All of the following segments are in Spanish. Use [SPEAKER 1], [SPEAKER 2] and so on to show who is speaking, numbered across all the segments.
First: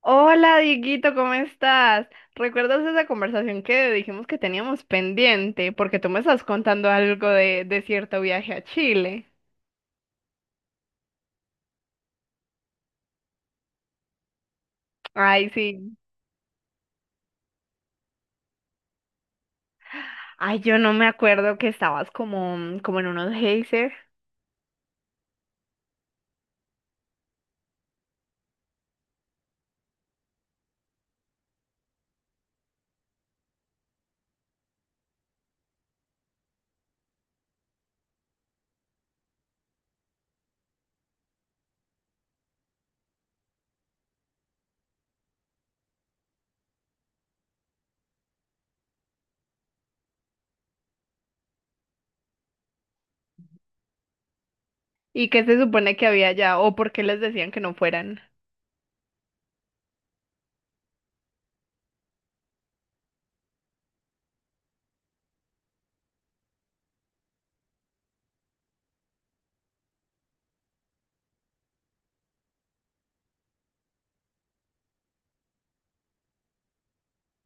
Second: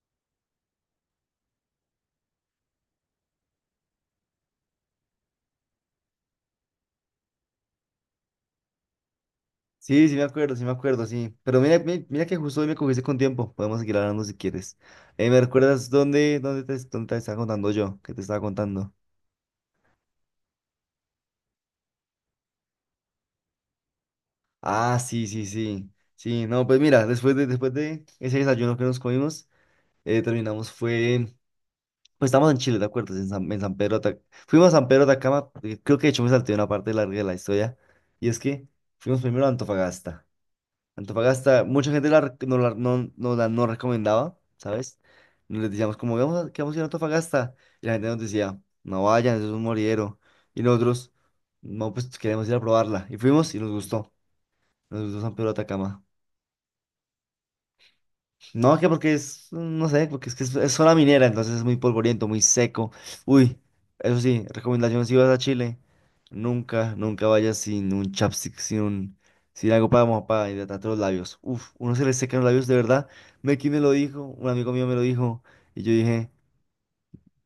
[SPEAKER 1] Hola, Dieguito, ¿cómo estás? ¿Recuerdas esa conversación que dijimos que teníamos pendiente? Porque tú me estás contando algo de cierto viaje a Chile.
[SPEAKER 2] Sí, sí me acuerdo, sí me acuerdo, sí. Pero mira, mira que justo hoy me cogiste con tiempo. Podemos seguir hablando si quieres. ¿Me
[SPEAKER 1] Ay,
[SPEAKER 2] recuerdas
[SPEAKER 1] sí.
[SPEAKER 2] dónde te estaba contando yo? ¿Qué te estaba contando?
[SPEAKER 1] Ay, yo no me acuerdo, que estabas como, como en unos geysers.
[SPEAKER 2] Ah, sí, sí, sí. Sí, no, pues mira, después de ese desayuno que nos comimos, terminamos, fue, pues estamos en Chile, ¿te acuerdas? En San Pedro, de Atac- Fuimos a San Pedro de Atacama. Eh, creo que de hecho me salté una parte larga de la historia, y es que fuimos primero a Antofagasta. Antofagasta, mucha gente la, rec- no, la, no, no la no recomendaba, ¿sabes? Nos les decíamos como, vamos a, que vamos a ir a Antofagasta. Y la gente nos decía, no vayan, eso es un moridero. Y nosotros, no, pues queremos ir a probarla. Y fuimos y nos gustó. Nos gustó
[SPEAKER 1] ¿Y
[SPEAKER 2] San
[SPEAKER 1] qué
[SPEAKER 2] Pedro de
[SPEAKER 1] se supone
[SPEAKER 2] Atacama.
[SPEAKER 1] que había allá? ¿O por qué les decían que no fueran?
[SPEAKER 2] No, que no sé, porque es que es zona minera, entonces es muy polvoriento, muy seco. Uy, eso sí, recomendación si vas a Chile, nunca, nunca vayas sin un chapstick, sin algo para hidratarte los labios. Uf, uno se le secan los labios, de verdad. Meki me lo dijo, un amigo mío me lo dijo, y yo dije,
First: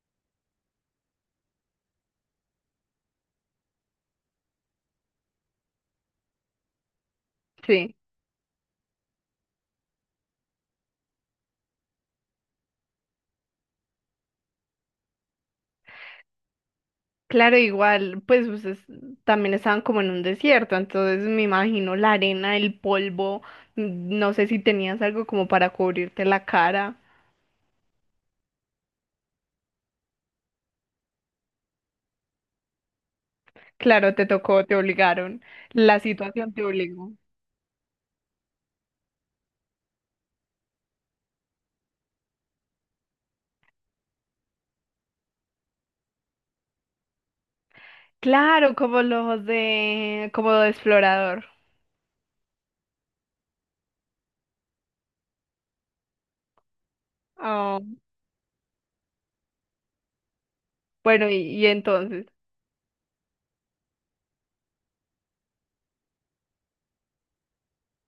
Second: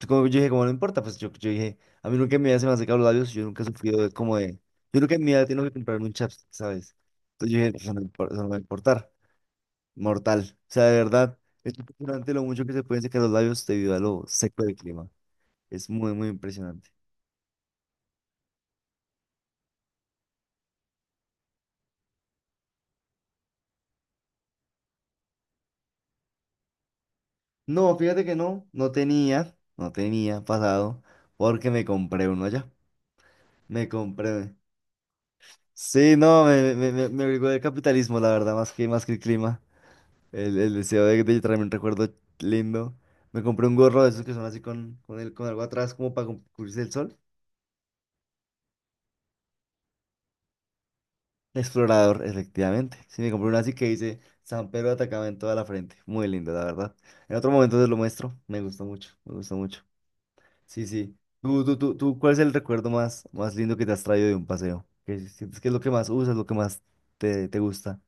[SPEAKER 2] yo dije, como no importa, pues yo dije, a mí nunca en mi vida se me han secado los labios, yo nunca he sufrido yo nunca en mi vida tengo que comprarme un chapstick, ¿sabes? Entonces yo dije, "Pues,
[SPEAKER 1] Sí.
[SPEAKER 2] eso no va a importar." Mortal. O sea, de verdad, es impresionante lo mucho que se pueden secar los labios debido a lo seco del clima. Es muy, muy impresionante.
[SPEAKER 1] Claro, igual, pues ustedes también estaban como en un desierto, entonces me imagino la arena, el polvo, no sé si tenías algo como para cubrirte la cara.
[SPEAKER 2] No, fíjate que no, no tenía pasado, porque me compré uno allá. Me
[SPEAKER 1] Claro, te
[SPEAKER 2] compré.
[SPEAKER 1] tocó, te obligaron. La
[SPEAKER 2] Sí, no,
[SPEAKER 1] situación te
[SPEAKER 2] me, me, me,
[SPEAKER 1] obligó.
[SPEAKER 2] me obligó el capitalismo, la verdad, más que el clima. El deseo de traerme un recuerdo lindo. Me compré un gorro de esos que son así con algo atrás, como para cubrirse el sol.
[SPEAKER 1] Claro, como los de, como de explorador.
[SPEAKER 2] Explorador, efectivamente. Sí, me compré una así que dice San Pedro de en toda la frente. Muy lindo, la verdad. En otro
[SPEAKER 1] Ah,
[SPEAKER 2] momento te lo muestro. Me gustó mucho, me gustó mucho. Sí, sí.
[SPEAKER 1] bueno, y, y entonces.
[SPEAKER 2] Cuál es el recuerdo más, más lindo que te has traído de un paseo? ¿Qué sientes que es lo que más usas, lo que más te gusta?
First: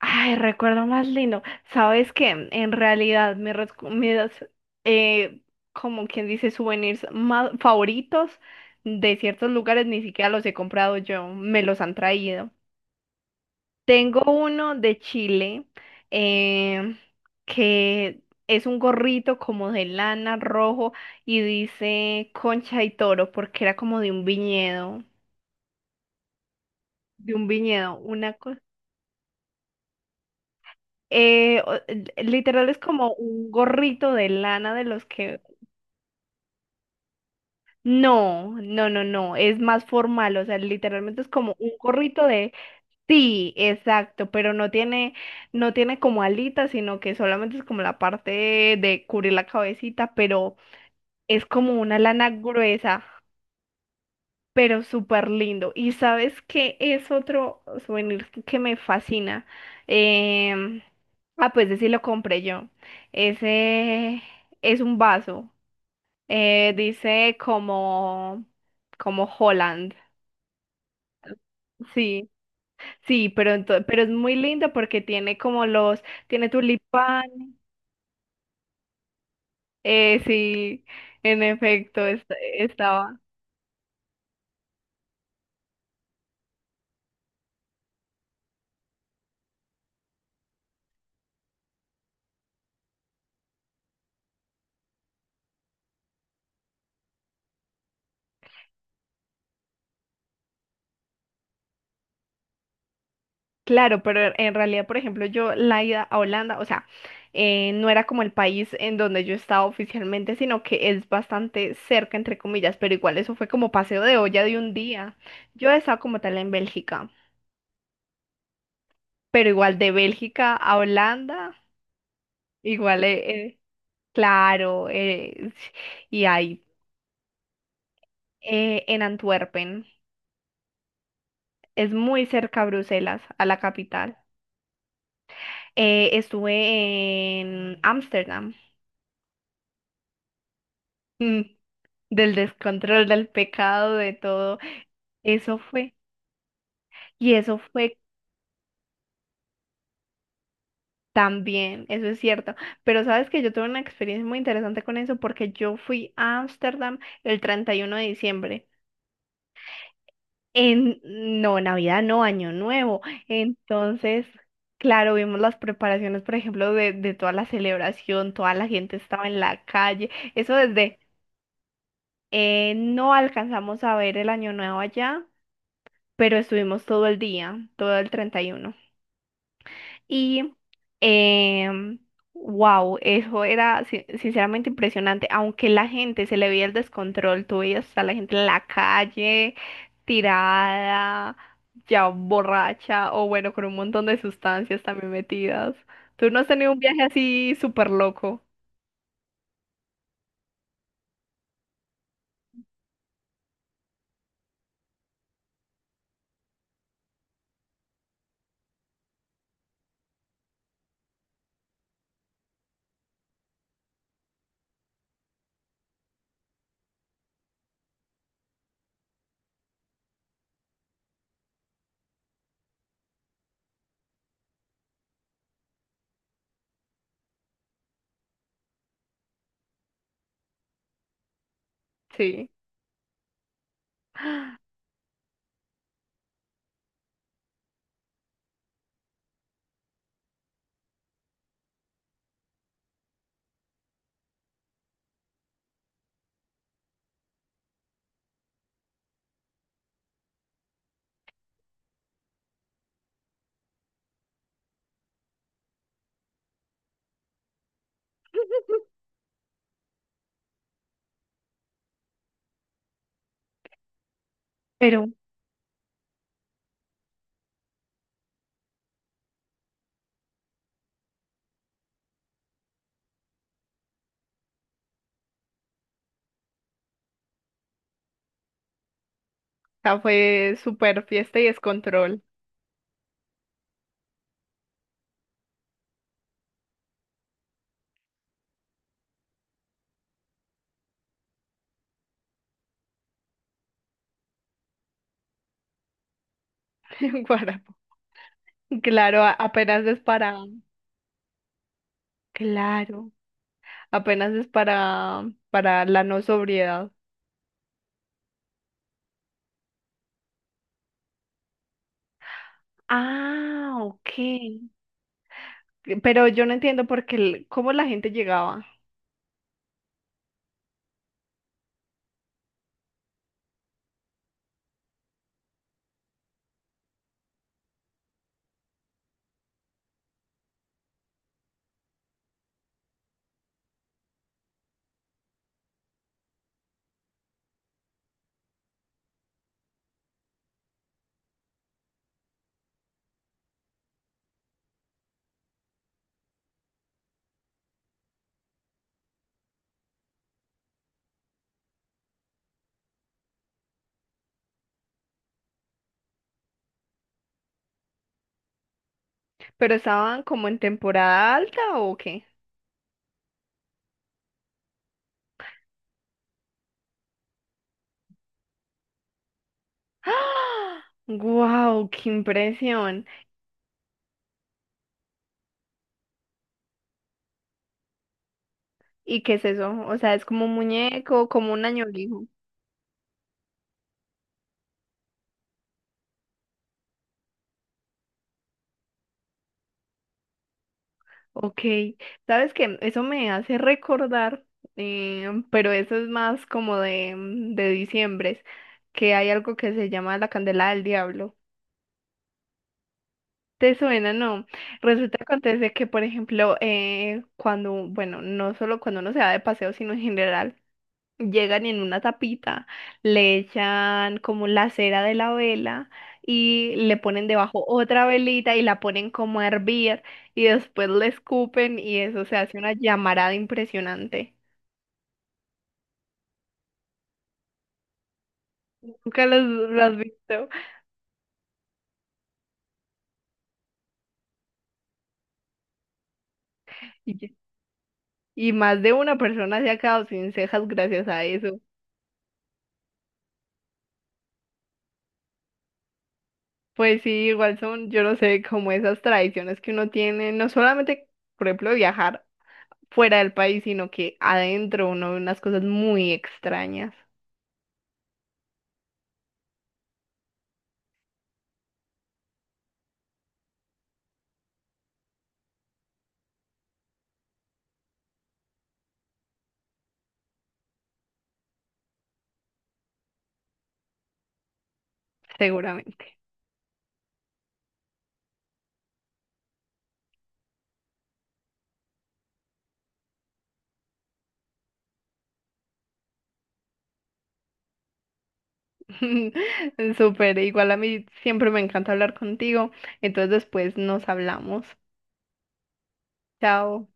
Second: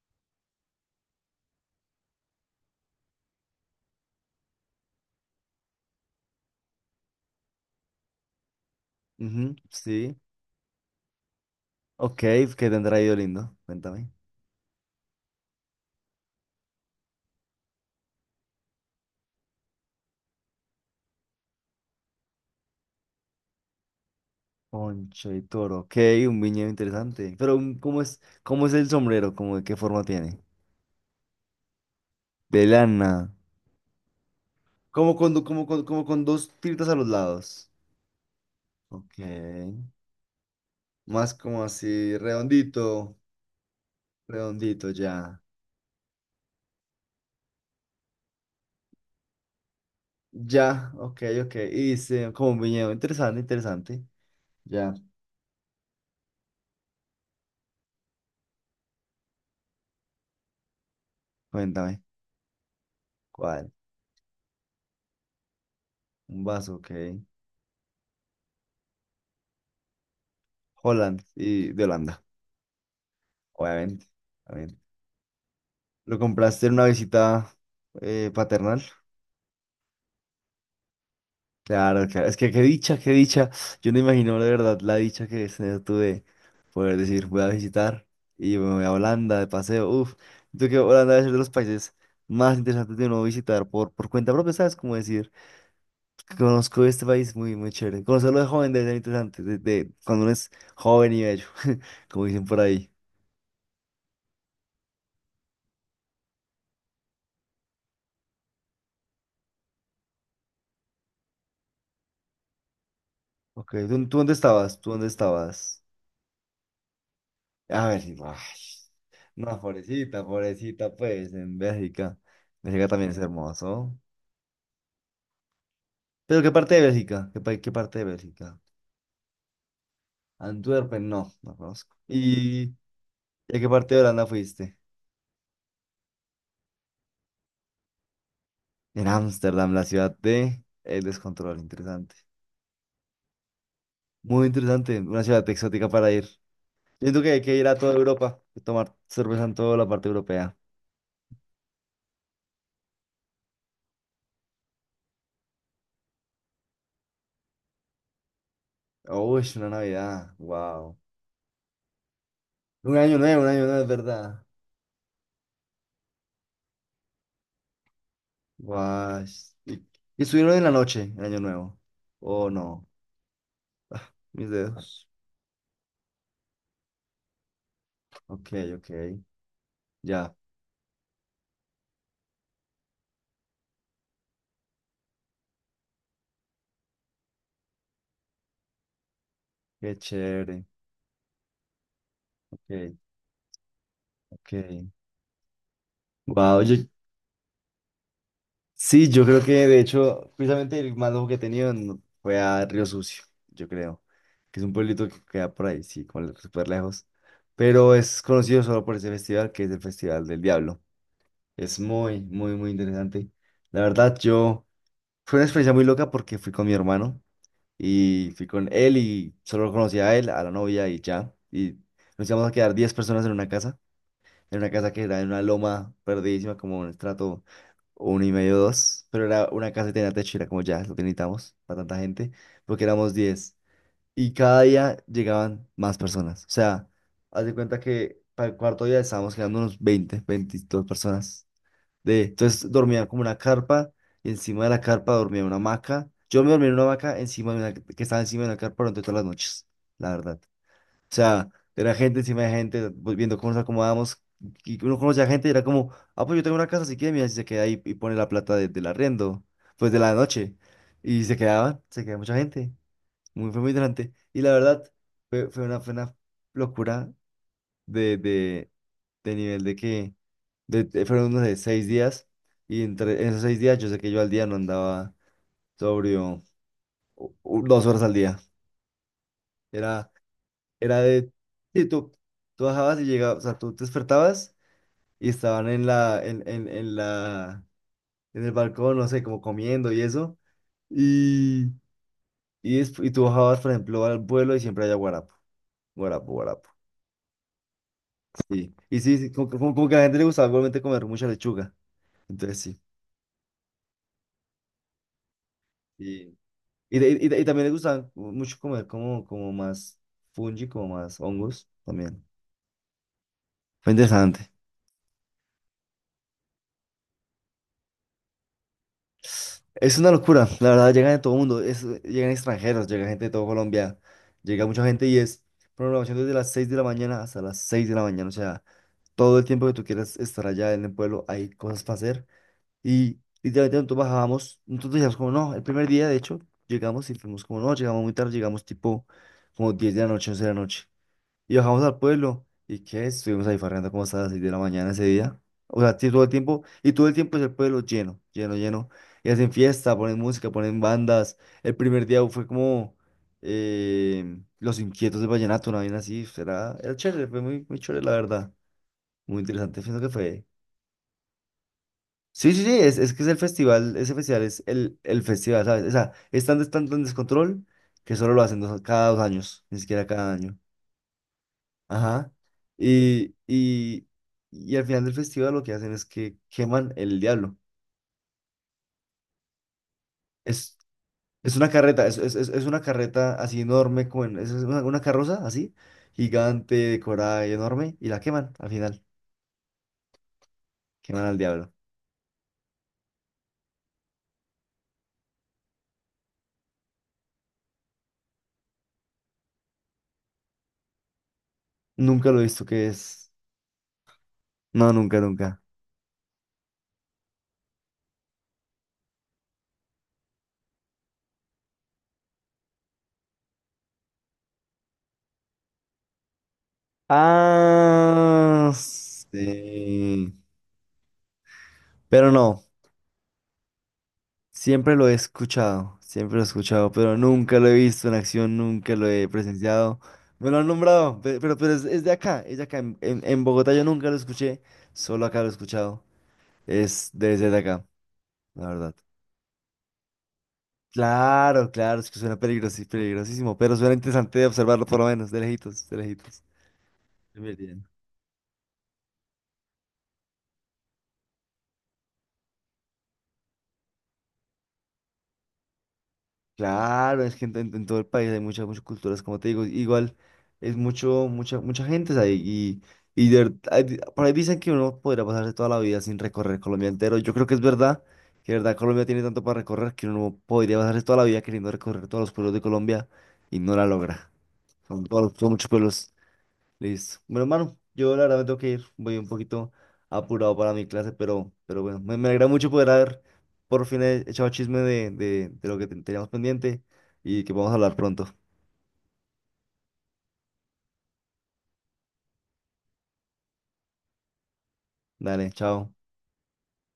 [SPEAKER 1] Ay, recuerdo más lindo. Sabes que en realidad mis, eh, como quien dice, souvenirs más favoritos de ciertos
[SPEAKER 2] Ujú,
[SPEAKER 1] lugares ni
[SPEAKER 2] sí.
[SPEAKER 1] siquiera los he comprado yo, me los han
[SPEAKER 2] Ok, ¿qué
[SPEAKER 1] traído.
[SPEAKER 2] te han traído lindo? Cuéntame.
[SPEAKER 1] Tengo uno de Chile, em, que es un gorrito como de lana rojo y dice Concha y Toro, porque era como
[SPEAKER 2] Poncho y toro. Ok, un viñedo interesante.
[SPEAKER 1] de un
[SPEAKER 2] Pero,
[SPEAKER 1] viñedo,
[SPEAKER 2] ¿cómo es,
[SPEAKER 1] una cosa.
[SPEAKER 2] cómo es el sombrero? ¿ de qué forma tiene? De
[SPEAKER 1] Literal es como
[SPEAKER 2] lana.
[SPEAKER 1] un gorrito de lana de los
[SPEAKER 2] Como con,
[SPEAKER 1] que...
[SPEAKER 2] do- como, con- Como con dos tiritas a los lados.
[SPEAKER 1] No, no, no,
[SPEAKER 2] Ok.
[SPEAKER 1] no, es más formal, o sea, literalmente es
[SPEAKER 2] Más
[SPEAKER 1] como
[SPEAKER 2] como
[SPEAKER 1] un
[SPEAKER 2] así,
[SPEAKER 1] gorrito de.
[SPEAKER 2] redondito,
[SPEAKER 1] Sí, exacto, pero no
[SPEAKER 2] redondito,
[SPEAKER 1] tiene,
[SPEAKER 2] ya.
[SPEAKER 1] no tiene como alitas, sino que solamente es como la parte de cubrir la cabecita, pero
[SPEAKER 2] Ya, ok,
[SPEAKER 1] es
[SPEAKER 2] ok.
[SPEAKER 1] como
[SPEAKER 2] Y
[SPEAKER 1] una lana
[SPEAKER 2] dice, como un viñedo,
[SPEAKER 1] gruesa,
[SPEAKER 2] interesante, interesante.
[SPEAKER 1] pero
[SPEAKER 2] Ya,
[SPEAKER 1] súper lindo. Y sabes que es otro souvenir que me fascina. Em, pues ese sí
[SPEAKER 2] cuéntame,
[SPEAKER 1] lo compré yo.
[SPEAKER 2] ¿cuál?
[SPEAKER 1] Ese es un vaso.
[SPEAKER 2] Un vaso, ok.
[SPEAKER 1] Dice como, como Holland.
[SPEAKER 2] Holland y de Holanda,
[SPEAKER 1] Sí. Sí, pero, pero
[SPEAKER 2] obviamente.
[SPEAKER 1] es muy lindo
[SPEAKER 2] Obviamente.
[SPEAKER 1] porque tiene como los,
[SPEAKER 2] ¿Lo
[SPEAKER 1] tiene
[SPEAKER 2] compraste en una
[SPEAKER 1] tulipán,
[SPEAKER 2] visita paternal?
[SPEAKER 1] sí, en
[SPEAKER 2] Claro,
[SPEAKER 1] efecto,
[SPEAKER 2] claro. Es que qué dicha, qué
[SPEAKER 1] estaba.
[SPEAKER 2] dicha. Yo no imagino de verdad la dicha que es tener tú de poder decir, voy a visitar y me voy a Holanda de paseo. Uf, yo creo que Holanda debe ser de los países más interesantes de uno visitar por cuenta propia, ¿sabes? Como decir, conozco este país muy, muy chévere. Conocerlo de joven debe ser interesante, de cuando uno es joven y bello, como dicen por ahí.
[SPEAKER 1] Claro, pero en realidad, por ejemplo, yo la ida a Holanda, o sea, no era como el país en donde yo estaba oficialmente, sino que es bastante cerca, entre comillas, pero igual eso fue como
[SPEAKER 2] Ok,
[SPEAKER 1] paseo
[SPEAKER 2] ¿tú
[SPEAKER 1] de
[SPEAKER 2] dónde
[SPEAKER 1] olla de un
[SPEAKER 2] estabas? ¿Tú dónde
[SPEAKER 1] día. Yo
[SPEAKER 2] estabas?
[SPEAKER 1] estaba como tal en Bélgica,
[SPEAKER 2] A ver, sí, ay,
[SPEAKER 1] pero
[SPEAKER 2] no,
[SPEAKER 1] igual de
[SPEAKER 2] pobrecita,
[SPEAKER 1] Bélgica a
[SPEAKER 2] pobrecita, pues,
[SPEAKER 1] Holanda,
[SPEAKER 2] en Bélgica. Bélgica
[SPEAKER 1] igual,
[SPEAKER 2] también es hermoso.
[SPEAKER 1] claro, y
[SPEAKER 2] ¿Pero qué
[SPEAKER 1] ahí,
[SPEAKER 2] parte de Bélgica? ¿ qué parte de Bélgica?
[SPEAKER 1] en Antwerpen.
[SPEAKER 2] Antwerpen, no, no
[SPEAKER 1] Es
[SPEAKER 2] conozco.
[SPEAKER 1] muy cerca a
[SPEAKER 2] ¿Y
[SPEAKER 1] Bruselas, a la
[SPEAKER 2] a qué parte de
[SPEAKER 1] capital.
[SPEAKER 2] Holanda fuiste?
[SPEAKER 1] Estuve en Ámsterdam.
[SPEAKER 2] En Ámsterdam, la ciudad de el
[SPEAKER 1] Mm,
[SPEAKER 2] descontrol, interesante.
[SPEAKER 1] Del descontrol, del pecado, de
[SPEAKER 2] Muy
[SPEAKER 1] todo.
[SPEAKER 2] interesante, una ciudad
[SPEAKER 1] Eso
[SPEAKER 2] exótica
[SPEAKER 1] fue.
[SPEAKER 2] para ir. Siento que
[SPEAKER 1] Y
[SPEAKER 2] hay que
[SPEAKER 1] eso
[SPEAKER 2] ir a toda
[SPEAKER 1] fue
[SPEAKER 2] Europa, y tomar cerveza en toda la parte europea.
[SPEAKER 1] también, eso es cierto. Pero sabes que yo tuve una experiencia muy interesante con eso porque yo fui a Ámsterdam el 31 de diciembre.
[SPEAKER 2] Uy, una Navidad, wow.
[SPEAKER 1] En, no, Navidad, no, Año Nuevo.
[SPEAKER 2] Un año nuevo, es
[SPEAKER 1] Entonces,
[SPEAKER 2] verdad.
[SPEAKER 1] claro, vimos las preparaciones, por ejemplo, de toda la celebración, toda la gente
[SPEAKER 2] Guau.
[SPEAKER 1] estaba en la
[SPEAKER 2] ¿Y,
[SPEAKER 1] calle.
[SPEAKER 2] y estuvieron
[SPEAKER 1] Eso
[SPEAKER 2] en la
[SPEAKER 1] desde.
[SPEAKER 2] noche, el año nuevo? Oh, no.
[SPEAKER 1] No alcanzamos a
[SPEAKER 2] Ah,
[SPEAKER 1] ver el
[SPEAKER 2] mis
[SPEAKER 1] año nuevo
[SPEAKER 2] dedos.
[SPEAKER 1] allá, pero estuvimos todo el día, todo el
[SPEAKER 2] Ok,
[SPEAKER 1] 31.
[SPEAKER 2] ok. Ya,
[SPEAKER 1] Y, uno. Y, wow, eso era sinceramente impresionante, aunque la gente se le veía el descontrol, tú veías a la gente en la calle,
[SPEAKER 2] qué chévere.
[SPEAKER 1] tirada, ya
[SPEAKER 2] Ok.
[SPEAKER 1] borracha, o bueno, con un montón de sustancias
[SPEAKER 2] Okay.
[SPEAKER 1] también metidas. ¿Tú no has
[SPEAKER 2] Wow,
[SPEAKER 1] tenido
[SPEAKER 2] yo,
[SPEAKER 1] un viaje así súper loco?
[SPEAKER 2] sí, yo creo que de hecho, precisamente el más loco que he tenido fue a Río Sucio, yo creo, que es un pueblito que queda por ahí, sí, como súper lejos, pero es conocido solo por ese festival que es el Festival del Diablo. Es muy, muy, muy interesante. La verdad, yo fue una experiencia muy loca porque fui con mi hermano y fui con él y solo conocía a él, a la novia y ya, y nos íbamos a quedar 10 personas en una casa. Era una casa que era en una loma perdidísima, como un estrato uno y medio, dos. Pero era una casa que tenía techo, y era como ya, lo que necesitamos para tanta gente,
[SPEAKER 1] Sí.
[SPEAKER 2] porque éramos 10. Y cada día llegaban más personas. O sea, haz de cuenta que para el cuarto día estábamos quedando unos 20 22 personas. Entonces dormía como una carpa, y encima de la carpa dormía una hamaca. Yo me dormía en una hamaca encima de una, que estaba encima de una carpa durante todas las noches, la verdad. O sea, era gente encima de gente, pues, viendo cómo nos acomodamos. Y uno conoce a gente y era como, ah, pues yo tengo una casa, si quiere, mira, si se queda ahí y pone la plata del arriendo, pues de la noche. Y se quedaban, se quedaba mucha gente. Fue muy interesante. Y la verdad,
[SPEAKER 1] Pero, o
[SPEAKER 2] fue una locura de, de, de nivel de que fueron, unos 6 días. Y entre en esos 6 días, yo sé que yo al día no andaba sobrio 2 horas al día.
[SPEAKER 1] sea,
[SPEAKER 2] Era.
[SPEAKER 1] fue
[SPEAKER 2] Era
[SPEAKER 1] súper
[SPEAKER 2] de,
[SPEAKER 1] fiesta y
[SPEAKER 2] sí, tú,
[SPEAKER 1] descontrol.
[SPEAKER 2] tú bajabas y llegabas, o sea, tú te despertabas y estaban en la, en la, en el balcón, no sé, como comiendo y eso. Y, y tú bajabas, por ejemplo, al vuelo y siempre había guarapo, guarapo, guarapo.
[SPEAKER 1] Guarapo.
[SPEAKER 2] Sí. Y sí,
[SPEAKER 1] Claro,
[SPEAKER 2] sí, como, como-
[SPEAKER 1] apenas
[SPEAKER 2] como que a
[SPEAKER 1] es
[SPEAKER 2] la gente le
[SPEAKER 1] para,
[SPEAKER 2] gustaba igualmente comer mucha lechuga. Entonces sí.
[SPEAKER 1] claro, apenas es para la no
[SPEAKER 2] Y,
[SPEAKER 1] sobriedad.
[SPEAKER 2] y también le gustaba mucho comer como, más fungi, como más hongos también.
[SPEAKER 1] Ah,
[SPEAKER 2] Fue
[SPEAKER 1] ok.
[SPEAKER 2] interesante.
[SPEAKER 1] Pero yo no entiendo por qué, cómo la gente llegaba.
[SPEAKER 2] Es una locura, la verdad, llegan de todo el mundo, llegan extranjeros, llega gente de todo Colombia, llega mucha gente y es programación desde las 6 de la mañana hasta las 6 de la mañana, o sea, todo el tiempo que tú quieras estar allá en el pueblo hay cosas para hacer y literalmente nosotros bajábamos, nosotros decíamos como no, el primer día de hecho llegamos y fuimos como no, llegamos muy tarde, llegamos tipo como 10 de la noche, 11 de la noche y bajamos al pueblo. ¿Y qué? Estuvimos ahí farreando como hasta las 6 de la mañana ese día. O sea, sí, todo el tiempo. Y todo el tiempo es el pueblo lleno, lleno, lleno. Y hacen fiesta, ponen música, ponen bandas. El primer día fue como Los Inquietos de Vallenato, una vaina así. Era chévere, fue muy, muy chévere, la verdad. Muy
[SPEAKER 1] ¿Pero
[SPEAKER 2] interesante, pienso que
[SPEAKER 1] estaban
[SPEAKER 2] fue.
[SPEAKER 1] como en temporada alta o qué?
[SPEAKER 2] Sí, sí, sí, es que es el festival, ese festival es el festival, ¿sabes? O sea, es tan, tan, tan descontrol que solo lo hacen cada 2 años, ni siquiera cada año.
[SPEAKER 1] ¡Ah! ¡Guau! ¡Qué
[SPEAKER 2] Ajá.
[SPEAKER 1] impresión!
[SPEAKER 2] Y, y, y al final del festival lo que hacen es que queman el diablo.
[SPEAKER 1] ¿Y qué es eso? O sea, es como un
[SPEAKER 2] Es,
[SPEAKER 1] muñeco, como
[SPEAKER 2] es
[SPEAKER 1] un
[SPEAKER 2] una carreta, es,
[SPEAKER 1] añolijo.
[SPEAKER 2] es, es es una carreta así enorme, es una carroza así, gigante, decorada y enorme, y la queman al final. Queman al
[SPEAKER 1] Ok,
[SPEAKER 2] diablo.
[SPEAKER 1] sabes que eso me hace recordar, pero eso es más como de, de diciembre, que hay algo que se llama la candela del diablo.
[SPEAKER 2] Nunca lo he visto que es.
[SPEAKER 1] ¿Te suena? No.
[SPEAKER 2] No,
[SPEAKER 1] Resulta
[SPEAKER 2] nunca,
[SPEAKER 1] que
[SPEAKER 2] nunca.
[SPEAKER 1] acontece que, por ejemplo, cuando, bueno, no solo cuando uno se va de paseo, sino en general. Llegan y en una tapita, le echan como la cera de la vela y le ponen debajo otra velita y
[SPEAKER 2] Ah,
[SPEAKER 1] la ponen como a hervir,
[SPEAKER 2] sí.
[SPEAKER 1] y después le escupen y eso
[SPEAKER 2] Pero
[SPEAKER 1] se hace
[SPEAKER 2] no.
[SPEAKER 1] una llamarada impresionante.
[SPEAKER 2] Siempre lo he escuchado, siempre lo he escuchado, pero nunca lo he visto en acción, nunca lo he
[SPEAKER 1] Nunca lo has
[SPEAKER 2] presenciado.
[SPEAKER 1] visto.
[SPEAKER 2] Me lo han nombrado, pero es de acá, es de acá. En Bogotá yo nunca lo escuché, solo acá lo he escuchado. Es
[SPEAKER 1] Y,
[SPEAKER 2] desde de acá,
[SPEAKER 1] y
[SPEAKER 2] la
[SPEAKER 1] más de
[SPEAKER 2] verdad.
[SPEAKER 1] una persona se ha quedado sin cejas gracias a eso.
[SPEAKER 2] Claro, claro, es que suena peligrosísimo, pero suena interesante de observarlo por lo menos, de lejitos, de lejitos.
[SPEAKER 1] Pues sí, igual son, yo no sé, como esas tradiciones que uno tiene, no solamente, por ejemplo, viajar fuera del país, sino que adentro uno ve unas cosas muy extrañas.
[SPEAKER 2] Claro, es que en todo el país hay muchas, muchas culturas, como te digo, igual es mucho, mucha, mucha gente, o sea, y de ver- hay di- por ahí dicen que uno podría pasarse toda la vida sin recorrer Colombia entero. Yo creo que es verdad, que de verdad Colombia tiene tanto para recorrer que uno no podría pasarse toda la vida queriendo recorrer todos los pueblos de Colombia y no la logra. Son muchos pueblos.
[SPEAKER 1] Seguramente.
[SPEAKER 2] Listo. Bueno, hermano, yo la verdad me tengo que ir. Voy un poquito apurado para mi clase, pero bueno, me alegra mucho poder haber por fin echado chisme de lo que teníamos pendiente y que podamos hablar pronto.
[SPEAKER 1] Súper, igual a mí siempre me encanta hablar contigo. Entonces después nos hablamos.
[SPEAKER 2] Dale, chao.
[SPEAKER 1] Chao.